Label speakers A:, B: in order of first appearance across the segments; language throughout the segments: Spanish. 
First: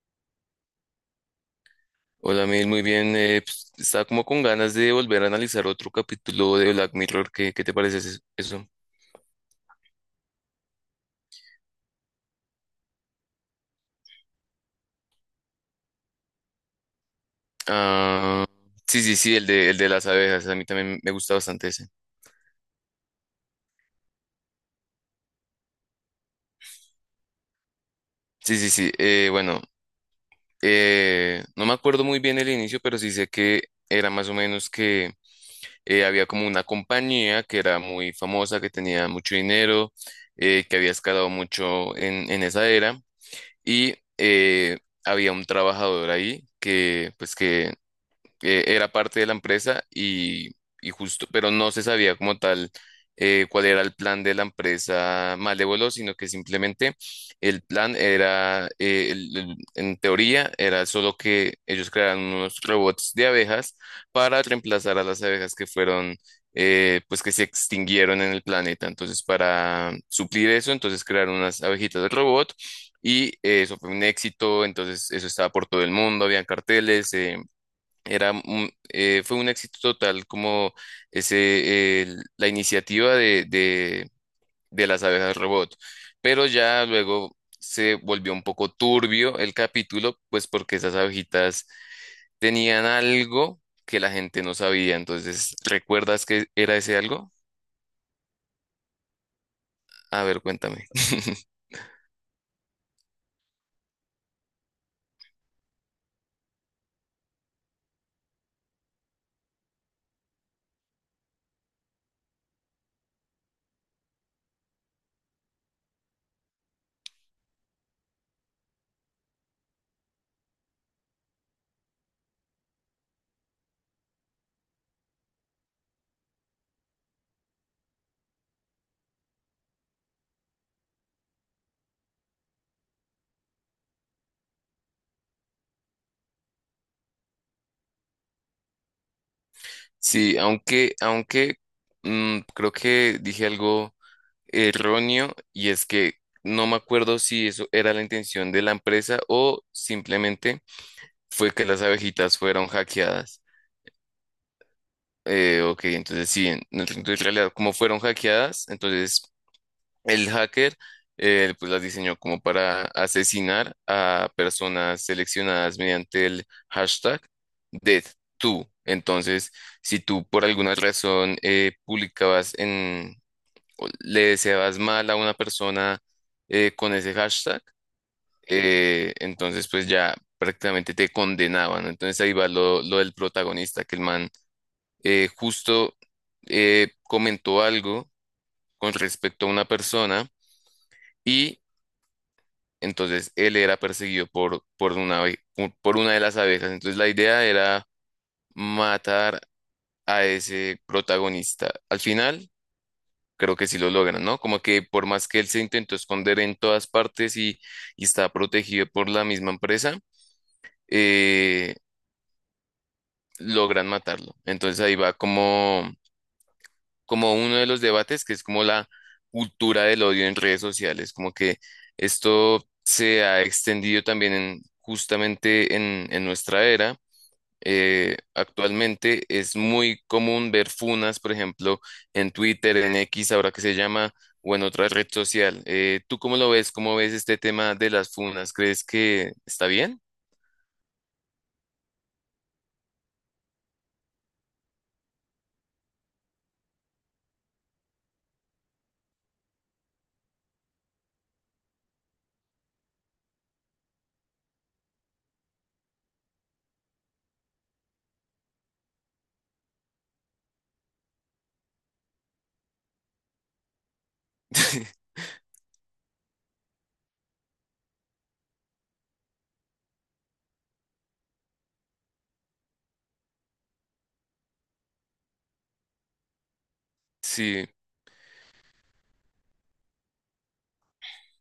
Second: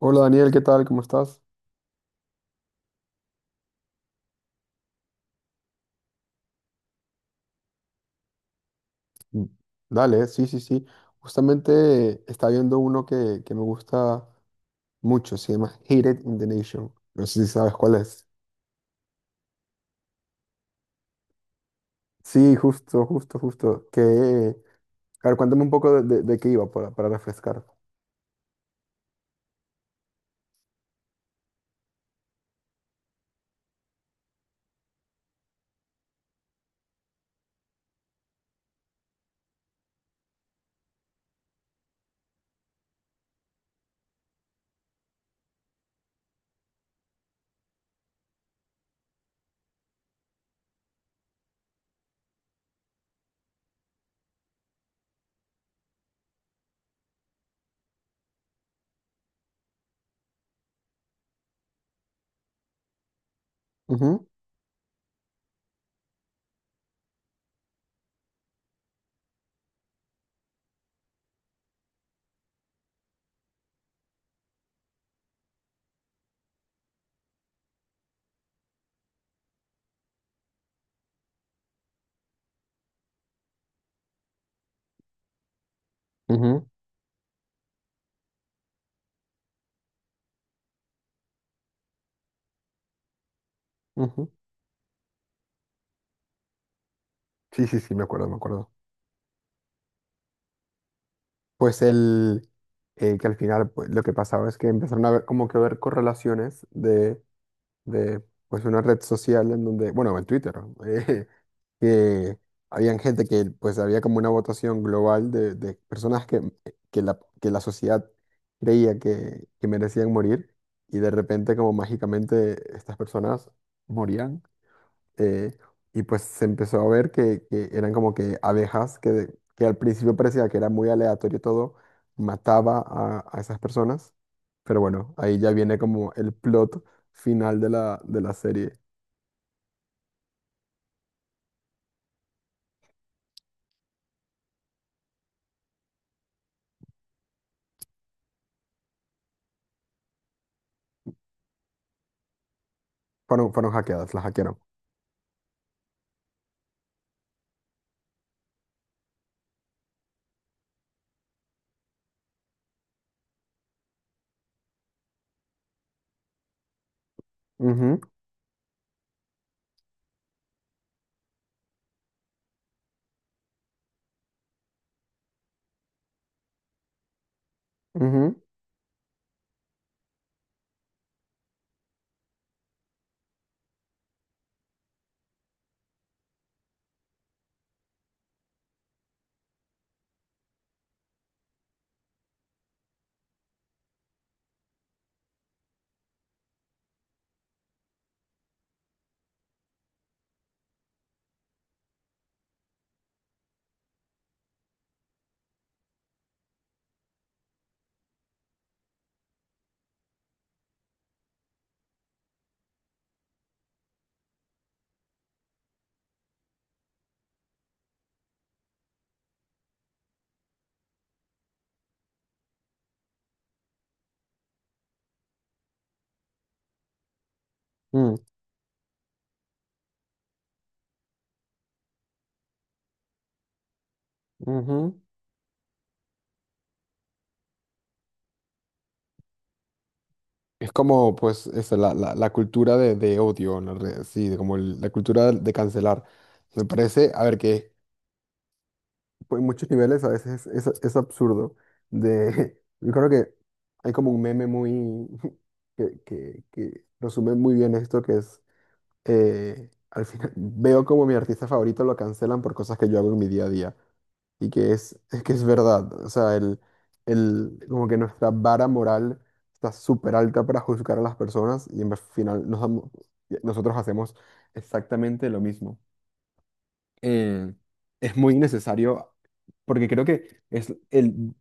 A: Hola Daniel, ¿qué tal? ¿Cómo estás?
B: Hola, Mil, muy bien. Estaba como con ganas de volver a analizar otro capítulo de Black Mirror. ¿Qué, qué te parece eso?
A: Mm. Dale, sí, sí, sí. Justamente está viendo uno que me gusta mucho, se llama Hated in the Nation. No sé si sabes cuál es.
B: Ah, sí, sí, sí, el de las abejas. A mí también me gusta bastante ese.
A: Sí, justo, justo, justo. A ver, cuéntame un poco de qué iba para refrescar.
B: Sí, sí, sí. Bueno, no me acuerdo muy bien el inicio, pero sí sé que era más o menos que había como una compañía que era muy famosa, que tenía mucho dinero, que había escalado mucho en esa era y, eh, había un trabajador ahí que, pues que era parte de la empresa y justo, pero no se sabía como tal cuál era el plan de la empresa Malévolo, sino que simplemente el plan era, en teoría, era solo que ellos crearan unos robots de abejas
A: Ujú,
B: para reemplazar a las abejas que fueron, pues que se extinguieron en el planeta. Entonces, para suplir eso, entonces crearon unas abejitas de robot. Y eso fue un éxito, entonces eso estaba por todo el mundo, habían carteles, fue un éxito total como ese, la iniciativa de las abejas robot. Pero
A: ujú,
B: ya luego se volvió un poco turbio el capítulo, pues porque esas abejitas tenían algo que la
A: ujú.
B: gente no sabía. Entonces, ¿recuerdas que era ese algo?
A: Sí, sí, sí, me acuerdo, me acuerdo.
B: A ver, cuéntame.
A: Pues que al final pues, lo que pasaba es que empezaron a ver como que ver correlaciones de pues una red social en donde, bueno, en Twitter, eh, que habían gente que pues había como una votación global de personas que la sociedad creía que merecían morir y de repente como mágicamente estas personas morían eh, y pues se empezó a ver que eran como que abejas que, de- que al principio parecía que era muy aleatorio todo, mataba a esas personas pero bueno, ahí ya viene como el plot final de de la serie.
B: Sí, aunque, aunque creo que dije algo erróneo, y es que no me acuerdo si eso era la intención de la empresa o simplemente fue que las abejitas fueron hackeadas.
A: Fueron, fueron hackeadas, las hackearon.
B: Ok, entonces sí, entonces, en realidad como fueron hackeadas, entonces el hacker pues las diseñó como para asesinar a personas seleccionadas mediante el hashtag
A: Ujú,
B: DeathTo. Entonces, si tú por alguna razón publicabas en o le deseabas mal a una persona con ese hashtag,
A: ujú,
B: entonces pues ya prácticamente te condenaban, ¿no? Entonces ahí va lo del protagonista, que el man justo comentó algo con respecto a una persona y entonces él era perseguido por una, por una de las abejas. Entonces la idea era matar a ese protagonista. Al final creo que sí lo logran, ¿no? Como que por más que él se intentó esconder en todas partes y está protegido por la misma empresa, eh, logran matarlo. Entonces ahí va como, como uno de los debates que es como la cultura del odio en redes sociales, como que esto se ha extendido también justamente en nuestra era.
A: mm,
B: Actualmente es muy común ver funas, por ejemplo, en Twitter, en X, ahora que se llama, o en otra
A: ujú.
B: red social. ¿Tú cómo lo ves? ¿Cómo ves este tema de las funas? ¿Crees que está bien?
A: Es como, pues, eso, la cultura de odio, en la red, sí, de como el- la cultura de cancelar. Me parece, a ver, que pues, en muchos niveles a veces es absurdo. De, yo creo que hay como un meme muy que resume muy bien esto, que es al final veo como mi artista favorito lo cancelan por cosas que yo hago en mi día a día. Y que es, es que es verdad. O sea, como que nuestra vara moral está súper alta para juzgar a las personas y en vez- al final nos damos- nosotros hacemos exactamente lo mismo. Eh,
B: Sí.
A: es muy innecesario porque creo que es el,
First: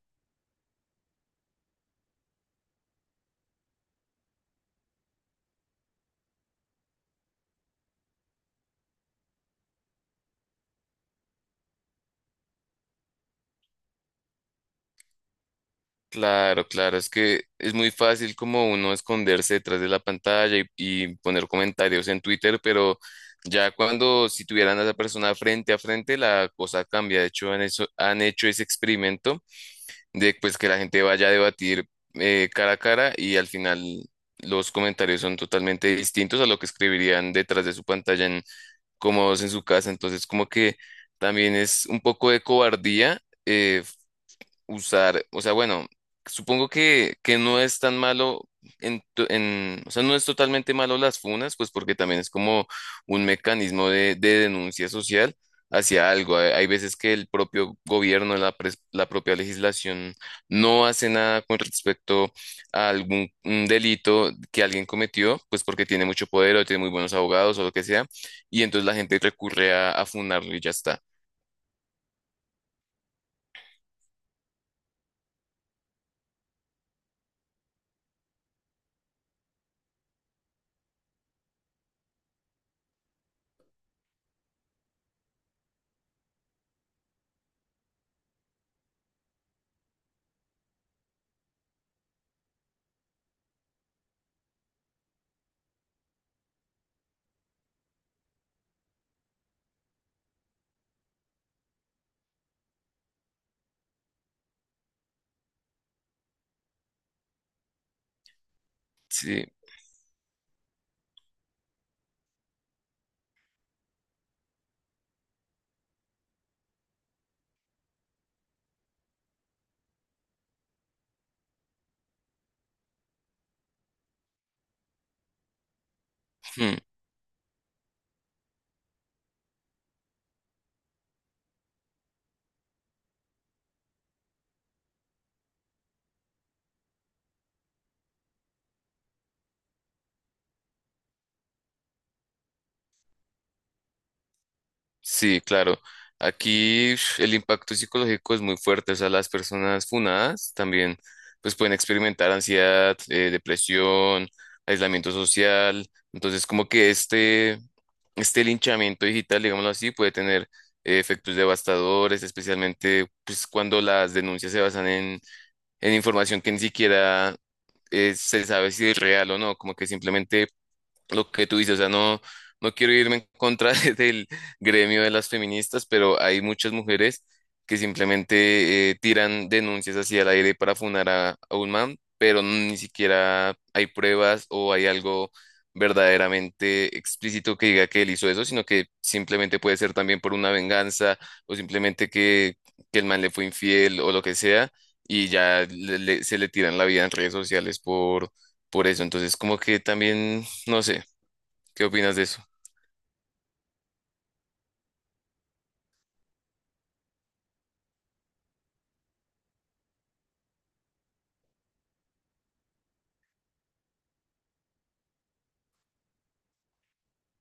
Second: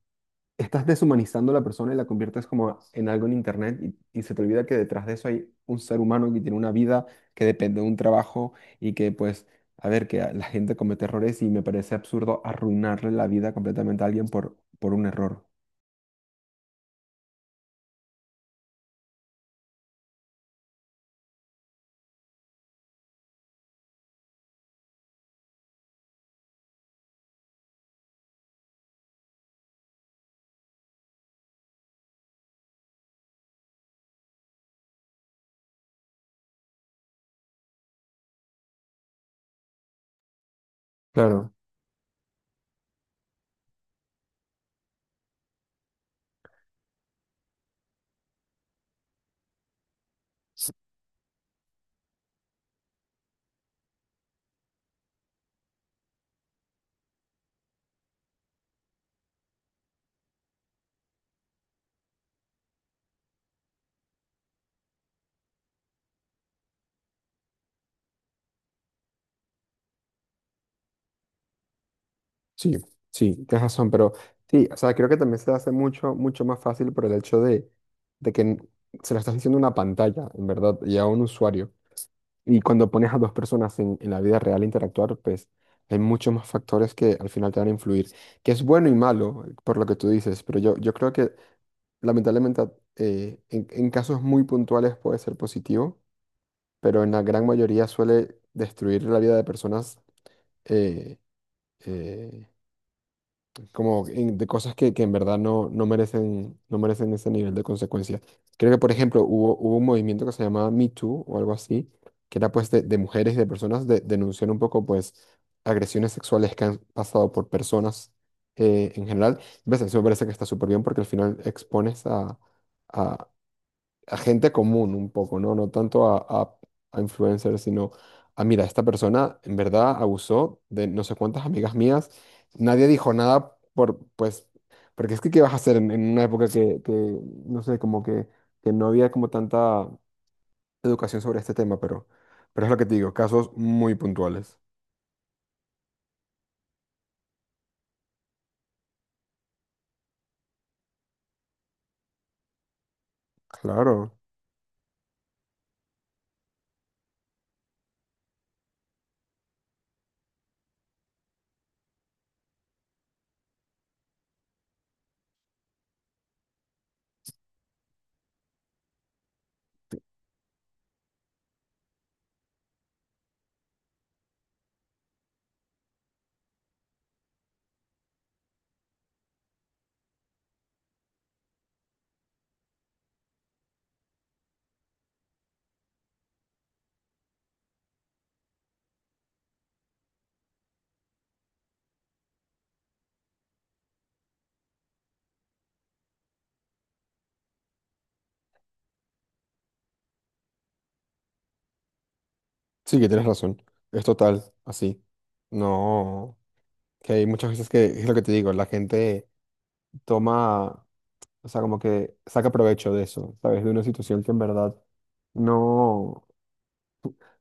A: estás deshumanizando a la persona y la conviertes como en algo en internet y se te olvida que detrás de eso hay un ser humano que tiene una vida, que depende de un trabajo y que pues, a ver, que la gente comete errores y me parece absurdo arruinarle la vida completamente a alguien por un error.
B: Claro, claro, es que es muy fácil como uno esconderse detrás de la pantalla y poner comentarios en Twitter, pero ya cuando si tuvieran a esa persona frente a frente, la cosa cambia. De hecho, han, han hecho ese experimento de pues, que la gente vaya a debatir cara a cara y al final los comentarios son totalmente distintos a lo que escribirían detrás de su pantalla, en cómodos en su casa. Entonces, como que
A: Claro,
B: también es un poco de cobardía. eh, Usar, o sea, bueno, supongo que no es tan malo o sea, no es
A: s-
B: totalmente malo las funas, pues porque también es como un mecanismo de denuncia social hacia algo. Hay veces que el propio gobierno, la, la propia legislación no hace nada con respecto a algún delito que alguien cometió, pues porque tiene mucho poder o tiene muy buenos abogados o lo que sea, y entonces la gente recurre a funarlo y ya está.
A: sí, sí, tienes razón, pero sí, o sea, creo que también se hace mucho, mucho más fácil por el hecho de que n- se lo estás diciendo a una pantalla, en verdad, y a un usuario. Y cuando pones a dos personas en la vida real a interactuar, pues hay muchos más factores que al final te van a influir, que es bueno y malo, por lo que tú dices, pero yo creo que lamentablemente a- en casos muy puntuales puede ser positivo, pero en la gran mayoría suele destruir la vida de personas eh, eh, como en- de cosas que en verdad no, no merecen, no merecen ese nivel de consecuencia. Creo que, por ejemplo,
B: Sí.
A: hubo, hubo un movimiento que se llamaba Me Too o algo así, que era pues de mujeres y de personas de, denunciar un poco pues agresiones sexuales que han pasado por personas en general. ¿Ves? Eso me parece que está súper bien porque al final expones a, a gente común un poco, ¿no? No tanto
B: Hmm.
A: a influencers, sino a, mira, esta persona en verdad abusó de no sé cuántas amigas mías. Nadie dijo nada por, pues, porque es que ¿qué vas a hacer en una época no sé, como que no había como tanta educación sobre este tema, pero es lo que te digo, casos muy puntuales.
B: Sí, claro. Aquí ush, el impacto psicológico es muy fuerte. O sea, las personas funadas también pues pueden experimentar ansiedad,
A: Claro.
B: depresión, aislamiento social. Entonces, como que este linchamiento digital, digámoslo así, puede tener efectos devastadores, especialmente pues cuando las denuncias se basan en información que ni siquiera se sabe si es real o no, como que simplemente lo que tú dices, o sea, no, no quiero irme en contra del gremio de las feministas, pero hay muchas mujeres que simplemente tiran denuncias hacia el aire para funar a un man, pero ni siquiera hay pruebas o hay algo verdaderamente explícito que diga que él hizo eso, sino que simplemente puede ser también por una venganza o simplemente que el man le fue infiel o lo que sea, y ya se le tiran la vida en redes sociales por eso. Entonces, como que también... no sé, ¿qué opinas de eso?
A: Sí, que tienes razón. Es total, así. No, que hay muchas veces que es lo que te digo, la gente toma. O sea, como que saca provecho de eso, ¿sabes? De una situación que en verdad no,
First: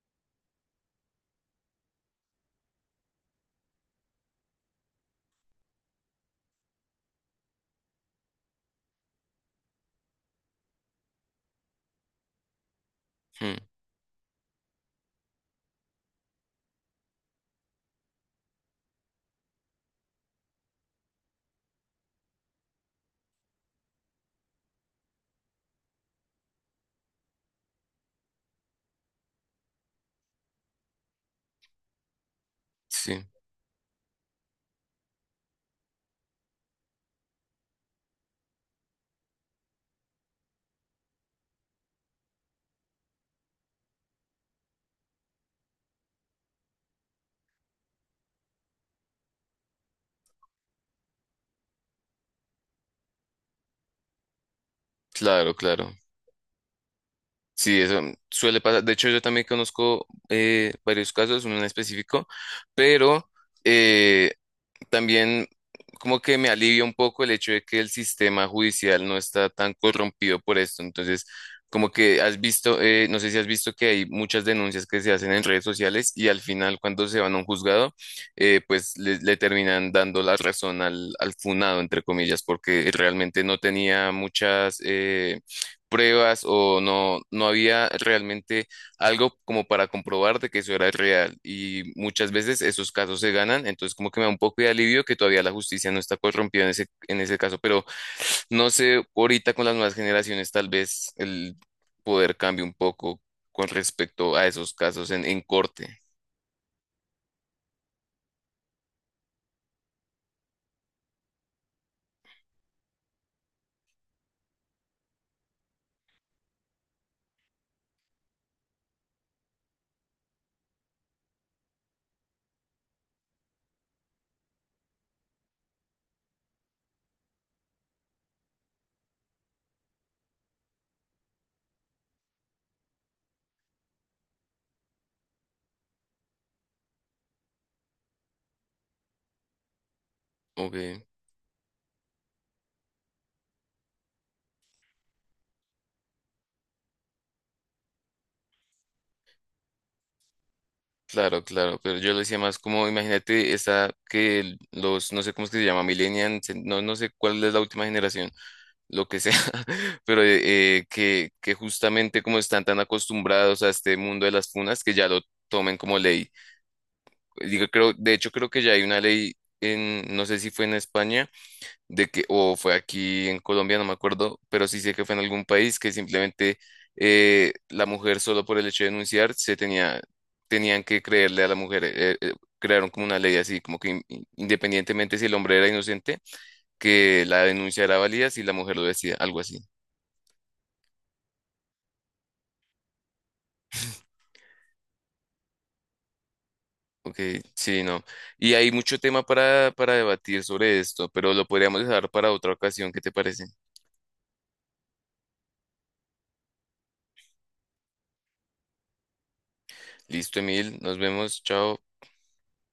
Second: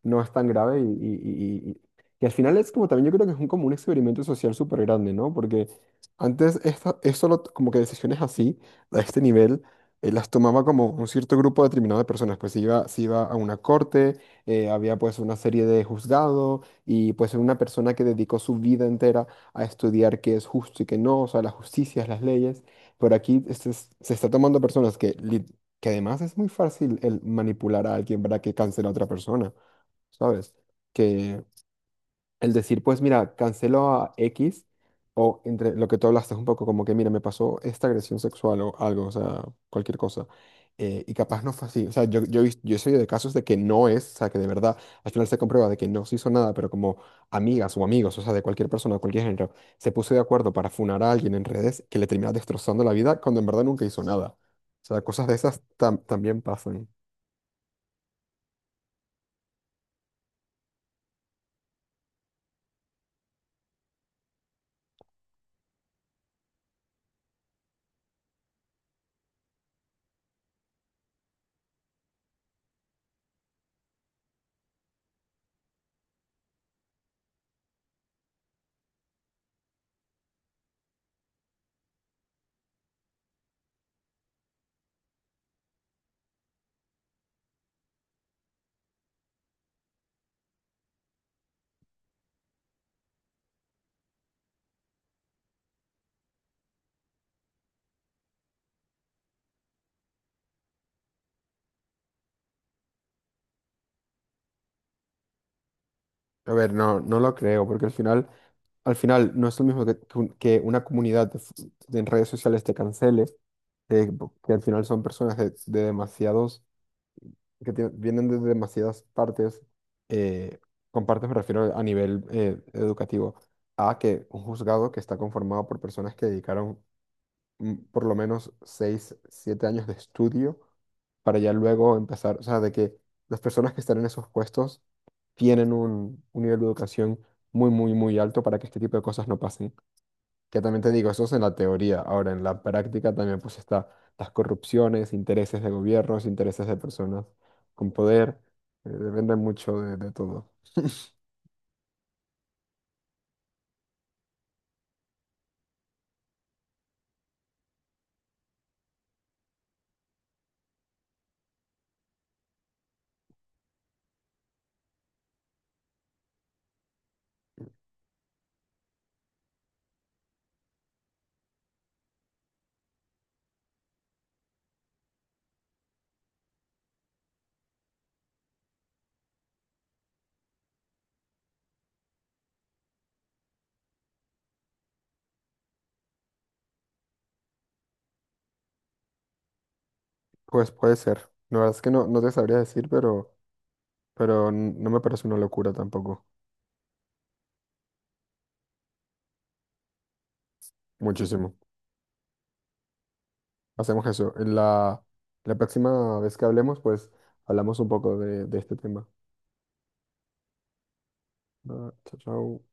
A: no es tan grave y al final es como también yo creo que es un, como un experimento social súper grande, ¿no? Porque antes esto, es solo t- como que decisiones así, a este nivel, las tomaba como un cierto grupo determinado de personas, pues se iba a una
B: Mm,
A: corte, había pues una serie de juzgados y pues una persona que dedicó su vida entera a estudiar qué es justo y qué no, o sea, las justicias, las leyes, pero aquí este es- se está tomando personas que... lit- que además es muy fácil el manipular a alguien para que cancele a otra persona. ¿Sabes? Que el decir, pues
B: sí,
A: mira, cancelo a X, o entre lo que tú hablaste un poco, como que mira, me pasó esta agresión sexual o algo, o sea, cualquier cosa. Y capaz no fue así, o sea, he vis- yo he sabido de casos de que no es, o sea, que de verdad, al final se comprueba de que no se hizo nada, pero como amigas o amigos, o sea, de cualquier persona, de cualquier género, se puso de acuerdo para funar a alguien en redes que le termina destrozando la vida cuando en verdad nunca hizo nada. O sea, cosas de
B: claro,
A: esas
B: claro.
A: tam- también pasan.
B: Sí, eso suele pasar. De hecho, yo también conozco varios casos, uno en específico, pero eh, también como que me alivia un poco el hecho de que el sistema judicial no está tan corrompido por esto. Entonces, como que has visto, no sé si has visto que hay muchas denuncias que se hacen en redes sociales y al final cuando se van a un juzgado, pues le terminan dando la razón al, al funado, entre comillas, porque realmente no tenía muchas pruebas o no, no había realmente algo como para comprobar de que eso era real. Y muchas veces esos casos se ganan, entonces como que me da un poco de alivio que todavía la justicia no está corrompida en ese caso, pero no sé, ahorita con las nuevas generaciones tal vez el poder cambie un poco con respecto a esos casos en corte.
A: A ver, no, no lo creo, porque al final no es lo mismo que un- que una comunidad de, f- de en redes sociales te cancele, po- que al final son personas de demasiados, que tie- vienen de demasiadas partes, eh, con partes me refiero a nivel educativo, a que un juzgado que está conformado por personas que dedicaron por lo menos 6 7 años de estudio para ya luego empezar, o sea, de que las personas que están en esos puestos tienen un nivel de educación muy, muy, muy alto para que este tipo de cosas no pasen. Que
B: Ok,
A: también te digo, eso es en la teoría. Ahora, en la práctica también pues está las corrupciones, intereses de gobiernos, intereses de personas con poder. Depende mucho de todo.
B: claro, claro, pero yo lo decía más como, imagínate esa que los, no sé cómo es que se llama, millennials, no, no sé cuál es la última generación, lo que sea, pero que justamente como están tan acostumbrados a este mundo de las funas, que ya lo tomen como ley. Digo, creo, de hecho, creo que ya hay una ley en, no sé si fue en España, de que, o fue aquí en Colombia, no me acuerdo, pero sí sé que fue en algún país que simplemente la mujer solo por el hecho de denunciar se tenía, tenían que creerle a la mujer. Crearon como una ley así, como que independientemente si el hombre era inocente, que la denuncia era válida si la mujer lo decía, algo así.
A: Pues puede ser. La verdad es que no, no te sabría decir, pero n- no me parece una locura tampoco.
B: Ok, sí, no. Y hay mucho tema para debatir sobre esto, pero lo
A: Muchísimo.
B: podríamos dejar para otra ocasión. ¿Qué te parece?
A: Hacemos eso. En la próxima vez que hablemos, pues hablamos un poco de este tema.
B: Listo, Emil. Nos vemos.
A: Ah,
B: Chao.
A: chao, chao.